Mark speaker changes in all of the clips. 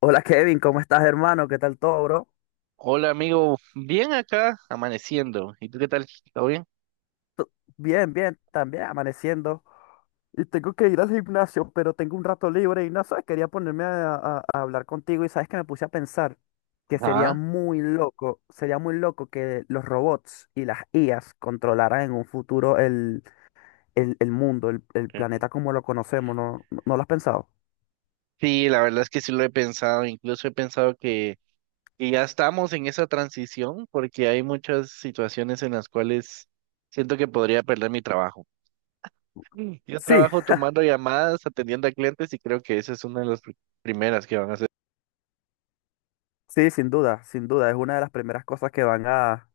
Speaker 1: Hola Kevin, ¿cómo estás hermano? ¿Qué tal todo, bro?
Speaker 2: Hola amigo, bien acá, amaneciendo. ¿Y tú qué tal? ¿Todo bien?
Speaker 1: To- Bien, bien, también amaneciendo. Y tengo que ir al gimnasio, pero tengo un rato libre y no sé, quería ponerme a hablar contigo y sabes que me puse a pensar que
Speaker 2: Ajá.
Speaker 1: sería muy loco que los robots y las IAs controlaran en un futuro el, el mundo, el
Speaker 2: Qué bueno.
Speaker 1: planeta como lo conocemos. ¿No lo has pensado?
Speaker 2: Sí, la verdad es que sí lo he pensado, incluso he pensado que ya estamos en esa transición porque hay muchas situaciones en las cuales siento que podría perder mi trabajo. Mm. Yo
Speaker 1: Sí,
Speaker 2: trabajo tomando llamadas, atendiendo a clientes y creo que esa es una de primeras que van a hacer.
Speaker 1: sí, sin duda, sin duda, es una de las primeras cosas que van a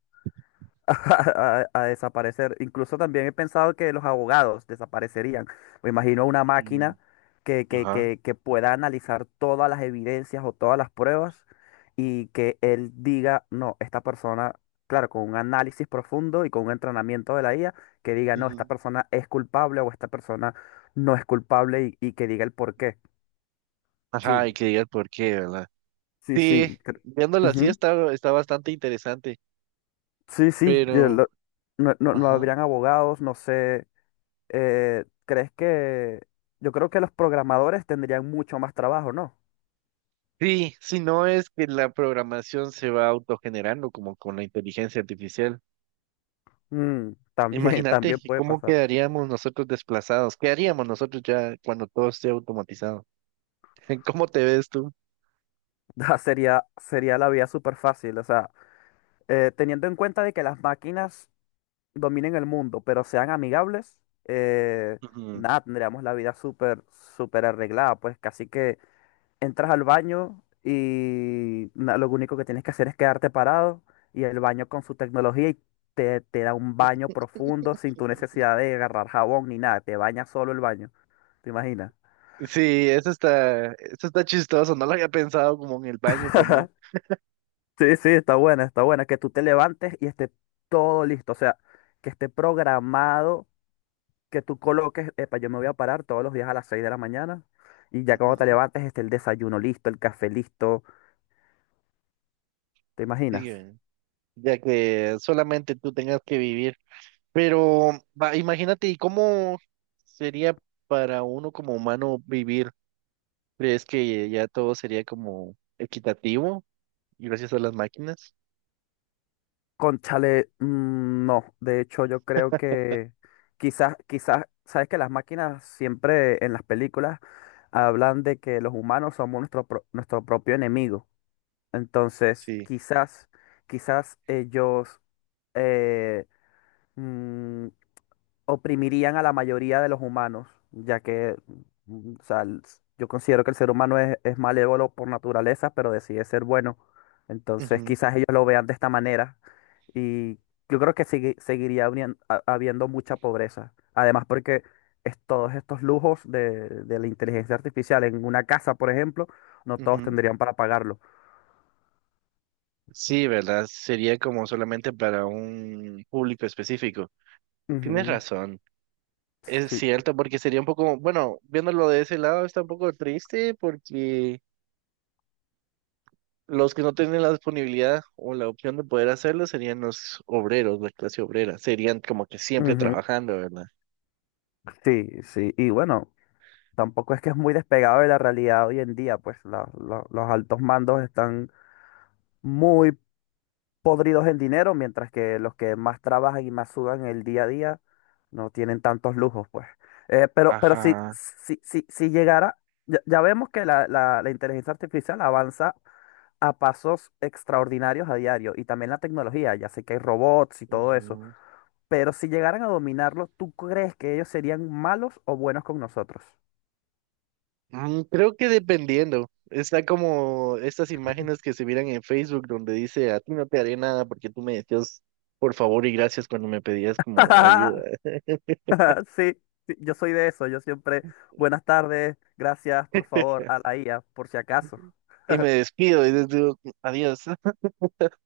Speaker 1: a, a a desaparecer. Incluso también he pensado que los abogados desaparecerían. Me imagino una máquina
Speaker 2: Mm.
Speaker 1: que, que,
Speaker 2: Ajá.
Speaker 1: que, que pueda analizar todas las evidencias o todas las pruebas y que él diga, no, esta persona, claro, con un análisis profundo y con un entrenamiento de la IA, que diga, no, esta
Speaker 2: Ujú.
Speaker 1: persona es culpable o esta persona no es culpable, y que diga el por qué.
Speaker 2: Ajá,
Speaker 1: Sí,
Speaker 2: y que digas por qué, ¿verdad?
Speaker 1: sí,
Speaker 2: Sí,
Speaker 1: sí.
Speaker 2: viéndolo así
Speaker 1: Ujú.
Speaker 2: está bastante interesante,
Speaker 1: Sí, sí. yo
Speaker 2: pero...
Speaker 1: lo- no, no, no
Speaker 2: Ajá.
Speaker 1: habrían abogados, no sé. ¿Crees que yo creo que los programadores tendrían mucho más trabajo, ¿no?
Speaker 2: Sí, si no es que la programación se va autogenerando como con la inteligencia artificial.
Speaker 1: También,
Speaker 2: Imagínate
Speaker 1: también
Speaker 2: que
Speaker 1: puede
Speaker 2: cómo
Speaker 1: pasar.
Speaker 2: quedaríamos nosotros desplazados, qué haríamos nosotros ya cuando todo esté automatizado. ¿Cómo te ves tú?
Speaker 1: Ah, sería la vía súper fácil. O sea, teniendo en cuenta de que las máquinas dominen el mundo, pero sean amigables. eh,
Speaker 2: Ujú.
Speaker 1: Nada, tendríamos la vida súper, súper arreglada. Pues casi que entras al baño y lo único que tienes que hacer es quedarte parado, y el baño con su tecnología y te da un baño profundo sin tu necesidad de agarrar jabón ni nada, te baña solo el baño. ¿Te imaginas?
Speaker 2: Sí, eso está chistoso, no lo había pensado como en el baño también.
Speaker 1: Sí, sí, está buena, que tú te levantes y esté todo listo, o sea, que esté programado, que tú coloques, epa, yo me voy a parar todos los días a las 6 de la mañana, y ya cuando te
Speaker 2: Ujú.
Speaker 1: levantes esté el desayuno listo, el café listo. ¿Te
Speaker 2: Sí,
Speaker 1: imaginas?
Speaker 2: ya que solamente tú tengas que vivir. Pero va, imagínate, ¿y cómo sería para uno como humano vivir? ¿Crees que ya todo sería como equitativo y gracias a las máquinas?
Speaker 1: Conchale, no. De hecho, yo creo que quizás, quizás, sabes que las máquinas siempre en las películas hablan de que los humanos somos nuestro propio enemigo. Entonces,
Speaker 2: Sí.
Speaker 1: quizás, quizás ellos eh, oprimirían a la mayoría de los humanos, ya que, o sea, yo considero que el ser humano es malévolo por naturaleza, pero decide ser bueno. Entonces,
Speaker 2: Ujú,
Speaker 1: quizás ellos lo vean de esta manera, y yo creo que habiendo mucha pobreza. Además, porque todos estos lujos de la inteligencia artificial en una casa, por ejemplo, no todos
Speaker 2: ujú.
Speaker 1: tendrían para pagarlo.
Speaker 2: Sí, ¿verdad? Sería como solamente para un público específico. Tienes
Speaker 1: Ujú.
Speaker 2: razón. Es
Speaker 1: Sí,
Speaker 2: cierto, porque sería un poco, bueno, viéndolo de ese lado está un poco triste porque los que no tienen la disponibilidad o la opción de poder hacerlo serían los obreros, la clase obrera. Serían como que siempre
Speaker 1: ujú,
Speaker 2: trabajando, ¿verdad?
Speaker 1: sí, sí. Y bueno, tampoco es que es muy despegado de la realidad hoy en día, pues los altos mandos están muy podridos en dinero, mientras que los que más trabajan y más sudan el día a día no tienen tantos lujos, pues. Pero si,
Speaker 2: Ajá.
Speaker 1: si, si, si llegara, ya vemos que la inteligencia artificial avanza a pasos extraordinarios a diario, y también la tecnología. Ya sé que hay robots y todo eso,
Speaker 2: Ujú.
Speaker 1: pero si llegaran a dominarlo, ¿tú crees que ellos serían malos o buenos con nosotros?
Speaker 2: Mm, creo que dependiendo. Está como estas imágenes que se miran en Facebook donde dice, a ti no te haré nada porque tú me decías por favor y gracias cuando me pedías como ayuda.
Speaker 1: Sí, sí, yo soy de eso. Yo siempre, buenas tardes, gracias, por favor, a la IA, por si acaso.
Speaker 2: Y me despido y les digo, adiós.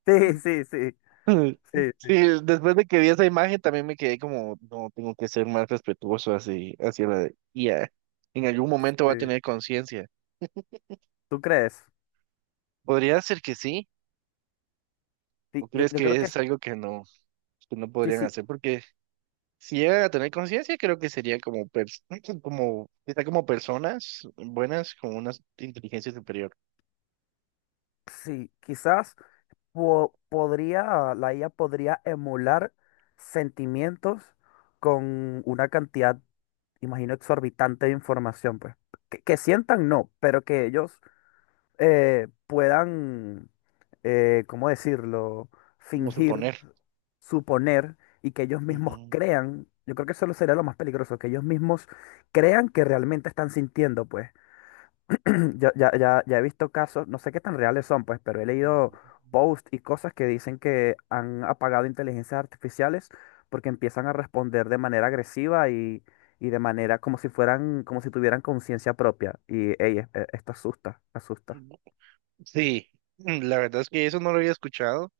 Speaker 1: Sí, sí, sí, sí,
Speaker 2: Sí, después de que vi esa imagen también me quedé como, no, tengo que ser más respetuoso así, hacia la I a. En algún momento va a
Speaker 1: sí.
Speaker 2: tener conciencia.
Speaker 1: ¿Tú crees?
Speaker 2: Podría ser que sí, o
Speaker 1: Sí, yo,
Speaker 2: crees
Speaker 1: yo
Speaker 2: que
Speaker 1: creo que
Speaker 2: es algo que no
Speaker 1: sí,
Speaker 2: podrían
Speaker 1: sí,
Speaker 2: hacer porque si llegan a tener conciencia, creo que sería como, como, está como personas buenas con una inteligencia superior,
Speaker 1: sí. Quizás la IA podría emular sentimientos con una cantidad, imagino, exorbitante de información, pues. Que sientan, no, pero que ellos puedan, ¿cómo decirlo?
Speaker 2: como
Speaker 1: Fingir,
Speaker 2: suponer.
Speaker 1: suponer, y que ellos mismos
Speaker 2: Ujú.
Speaker 1: crean. Yo creo que eso lo sería lo más peligroso, que ellos mismos crean que realmente están sintiendo, pues. Yo ya he visto casos, no sé qué tan reales son, pues, pero he leído posts y cosas que dicen que han apagado inteligencias artificiales porque empiezan a responder de manera agresiva, y de manera como si fueran, como si tuvieran conciencia propia. Y, ey, esto asusta, asusta.
Speaker 2: Sí, mm, la verdad es que eso no lo había escuchado,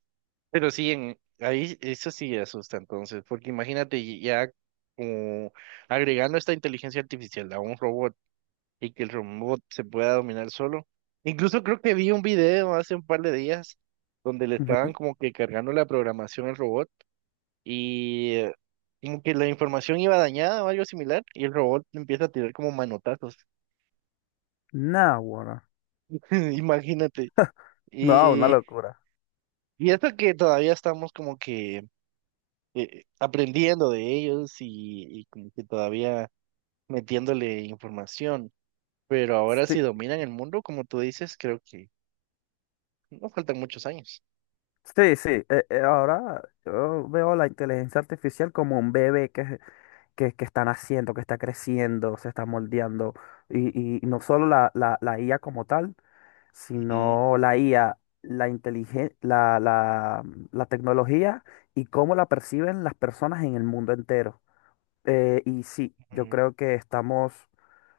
Speaker 2: pero sí, en, ahí eso sí asusta entonces, porque imagínate ya como agregando esta inteligencia artificial a un robot y que el robot se pueda dominar solo. Incluso creo que vi un video hace un par de días donde le estaban
Speaker 1: Ujú.
Speaker 2: como que cargando la programación al robot y como que la información iba dañada o algo similar y el robot le empieza a tirar como manotazos.
Speaker 1: Nah, bueno.
Speaker 2: Imagínate.
Speaker 1: No, una
Speaker 2: Y,
Speaker 1: locura.
Speaker 2: y esto que todavía estamos como que aprendiendo de ellos y como que todavía metiéndole información. Pero ahora si
Speaker 1: Sí,
Speaker 2: dominan el mundo, como tú dices, creo que no faltan muchos años.
Speaker 1: sí, sí, ahora yo veo la inteligencia artificial como un bebé que está naciendo, que está creciendo, se está moldeando. Y no solo la IA como tal,
Speaker 2: Ujú,
Speaker 1: sino la IA, la inteligen- la, mm, la tecnología, y cómo la perciben las personas en el mundo entero. Y sí, yo
Speaker 2: ujú.
Speaker 1: creo que estamos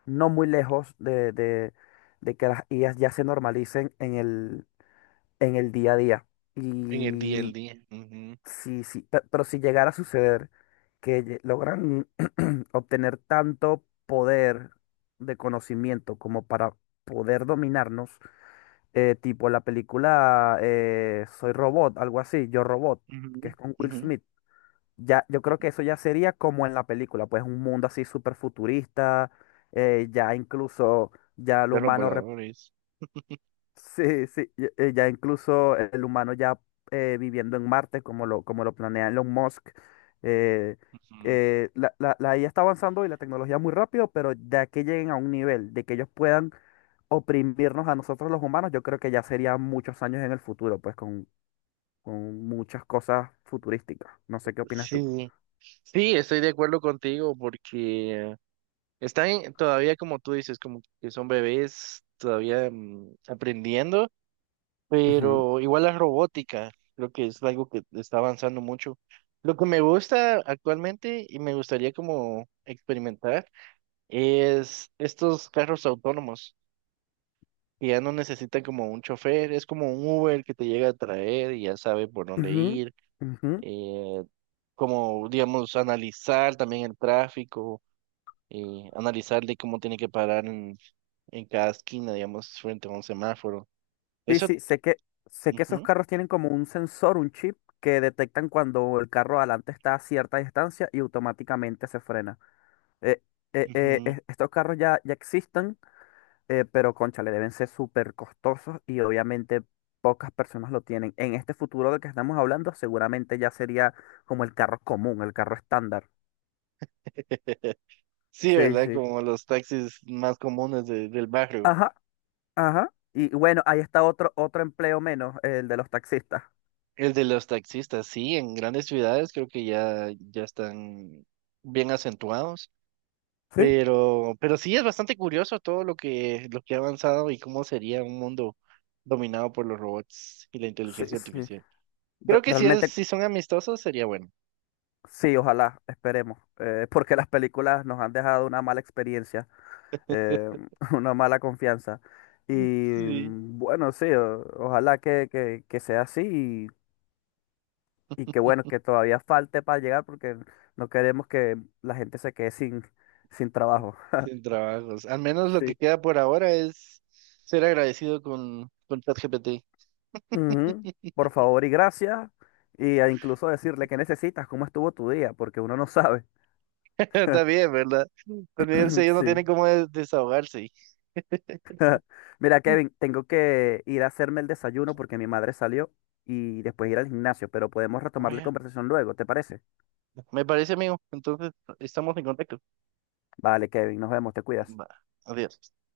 Speaker 1: no muy lejos de, de que las IAs ya se normalicen en el día a día.
Speaker 2: En el día al
Speaker 1: Y
Speaker 2: día. Ujú,
Speaker 1: Sí, sí, si llegara a suceder, que logran obtener tanto poder de conocimiento como para poder dominarnos, tipo la película, Soy Robot, algo así, Yo Robot, que
Speaker 2: ujú,
Speaker 1: es con Will
Speaker 2: ujú,
Speaker 1: Smith. Ya, yo creo
Speaker 2: ujú.
Speaker 1: que eso ya sería como en la película, pues un mundo así súper futurista. Ya incluso ya el
Speaker 2: Perros
Speaker 1: humano.
Speaker 2: voladores.
Speaker 1: Sí, sí, ya, ya incluso el humano ya viviendo en Marte, como lo planea Elon Musk. eh,
Speaker 2: Ujú.
Speaker 1: eh, la, la, la IA está avanzando y la tecnología muy rápido, pero ya que lleguen a un nivel de que ellos puedan oprimirnos a nosotros los humanos, yo creo que ya serían muchos años en el futuro, pues con muchas cosas futurísticas. No sé qué opinas tú.
Speaker 2: Sí, sí, estoy de acuerdo contigo porque todavía, como tú dices, como que son bebés todavía, mm, aprendiendo,
Speaker 1: Ujú,
Speaker 2: pero igual la robótica, creo que es algo que está avanzando mucho. Lo que me gusta actualmente y me gustaría como experimentar es estos carros autónomos que ya no necesitan como un chofer, es como un Uber que te llega a traer y ya sabe por dónde
Speaker 1: ujú,
Speaker 2: ir,
Speaker 1: ujú.
Speaker 2: eh, como digamos analizar también el tráfico, analizarle cómo tiene que parar en cada esquina, digamos, frente a un semáforo.
Speaker 1: Sí,
Speaker 2: Eso,
Speaker 1: sí, sé que esos
Speaker 2: ujú,
Speaker 1: carros tienen como un sensor, un chip, que detectan cuando el carro adelante está a cierta distancia y automáticamente se frena. Eh, eh, eh,
Speaker 2: ujú.
Speaker 1: es- estos carros ya existen. Pero cónchale, deben ser súper costosos, y obviamente pocas personas lo tienen. En este futuro del que estamos hablando, seguramente ya sería como el carro común, el carro estándar.
Speaker 2: Sí,
Speaker 1: Sí,
Speaker 2: ¿verdad?
Speaker 1: sí.
Speaker 2: Como los taxis más comunes del barrio.
Speaker 1: Ajá, ajá. Y bueno, ahí está otro empleo menos, el de los taxistas.
Speaker 2: El de los taxistas, sí, en grandes ciudades creo que ya están bien acentuados,
Speaker 1: Sí,
Speaker 2: pero sí es bastante curioso todo lo que ha avanzado y cómo sería un mundo dominado por los robots y la
Speaker 1: sí,
Speaker 2: inteligencia
Speaker 1: sí.
Speaker 2: artificial. Creo que si es,
Speaker 1: Realmente.
Speaker 2: si son amistosos sería bueno.
Speaker 1: Sí, ojalá, esperemos. Porque las películas nos han dejado una mala experiencia, eh, una mala confianza. Y
Speaker 2: Sí.
Speaker 1: bueno, sí, ojalá que sea así, y que bueno, que todavía falte para llegar, porque no queremos que la gente se quede sin trabajo.
Speaker 2: Sin trabajos. Al menos lo
Speaker 1: Sí.
Speaker 2: que queda por ahora es ser agradecido con ChatGPT.
Speaker 1: Ujú. Por favor y gracias. Y a incluso decirle qué necesitas, cómo estuvo tu día, porque uno no sabe.
Speaker 2: Está bien, ¿verdad? También ellos ellos no
Speaker 1: Sí.
Speaker 2: tienen cómo desahogarse.
Speaker 1: Mira, Kevin, tengo que ir a hacerme el desayuno porque mi madre salió, y después ir al gimnasio, pero podemos retomar la
Speaker 2: Oye,
Speaker 1: conversación luego, ¿te parece?
Speaker 2: me parece, amigo. Entonces, estamos en contacto.
Speaker 1: Vale, Kevin, nos vemos, te cuidas.
Speaker 2: Va, adiós.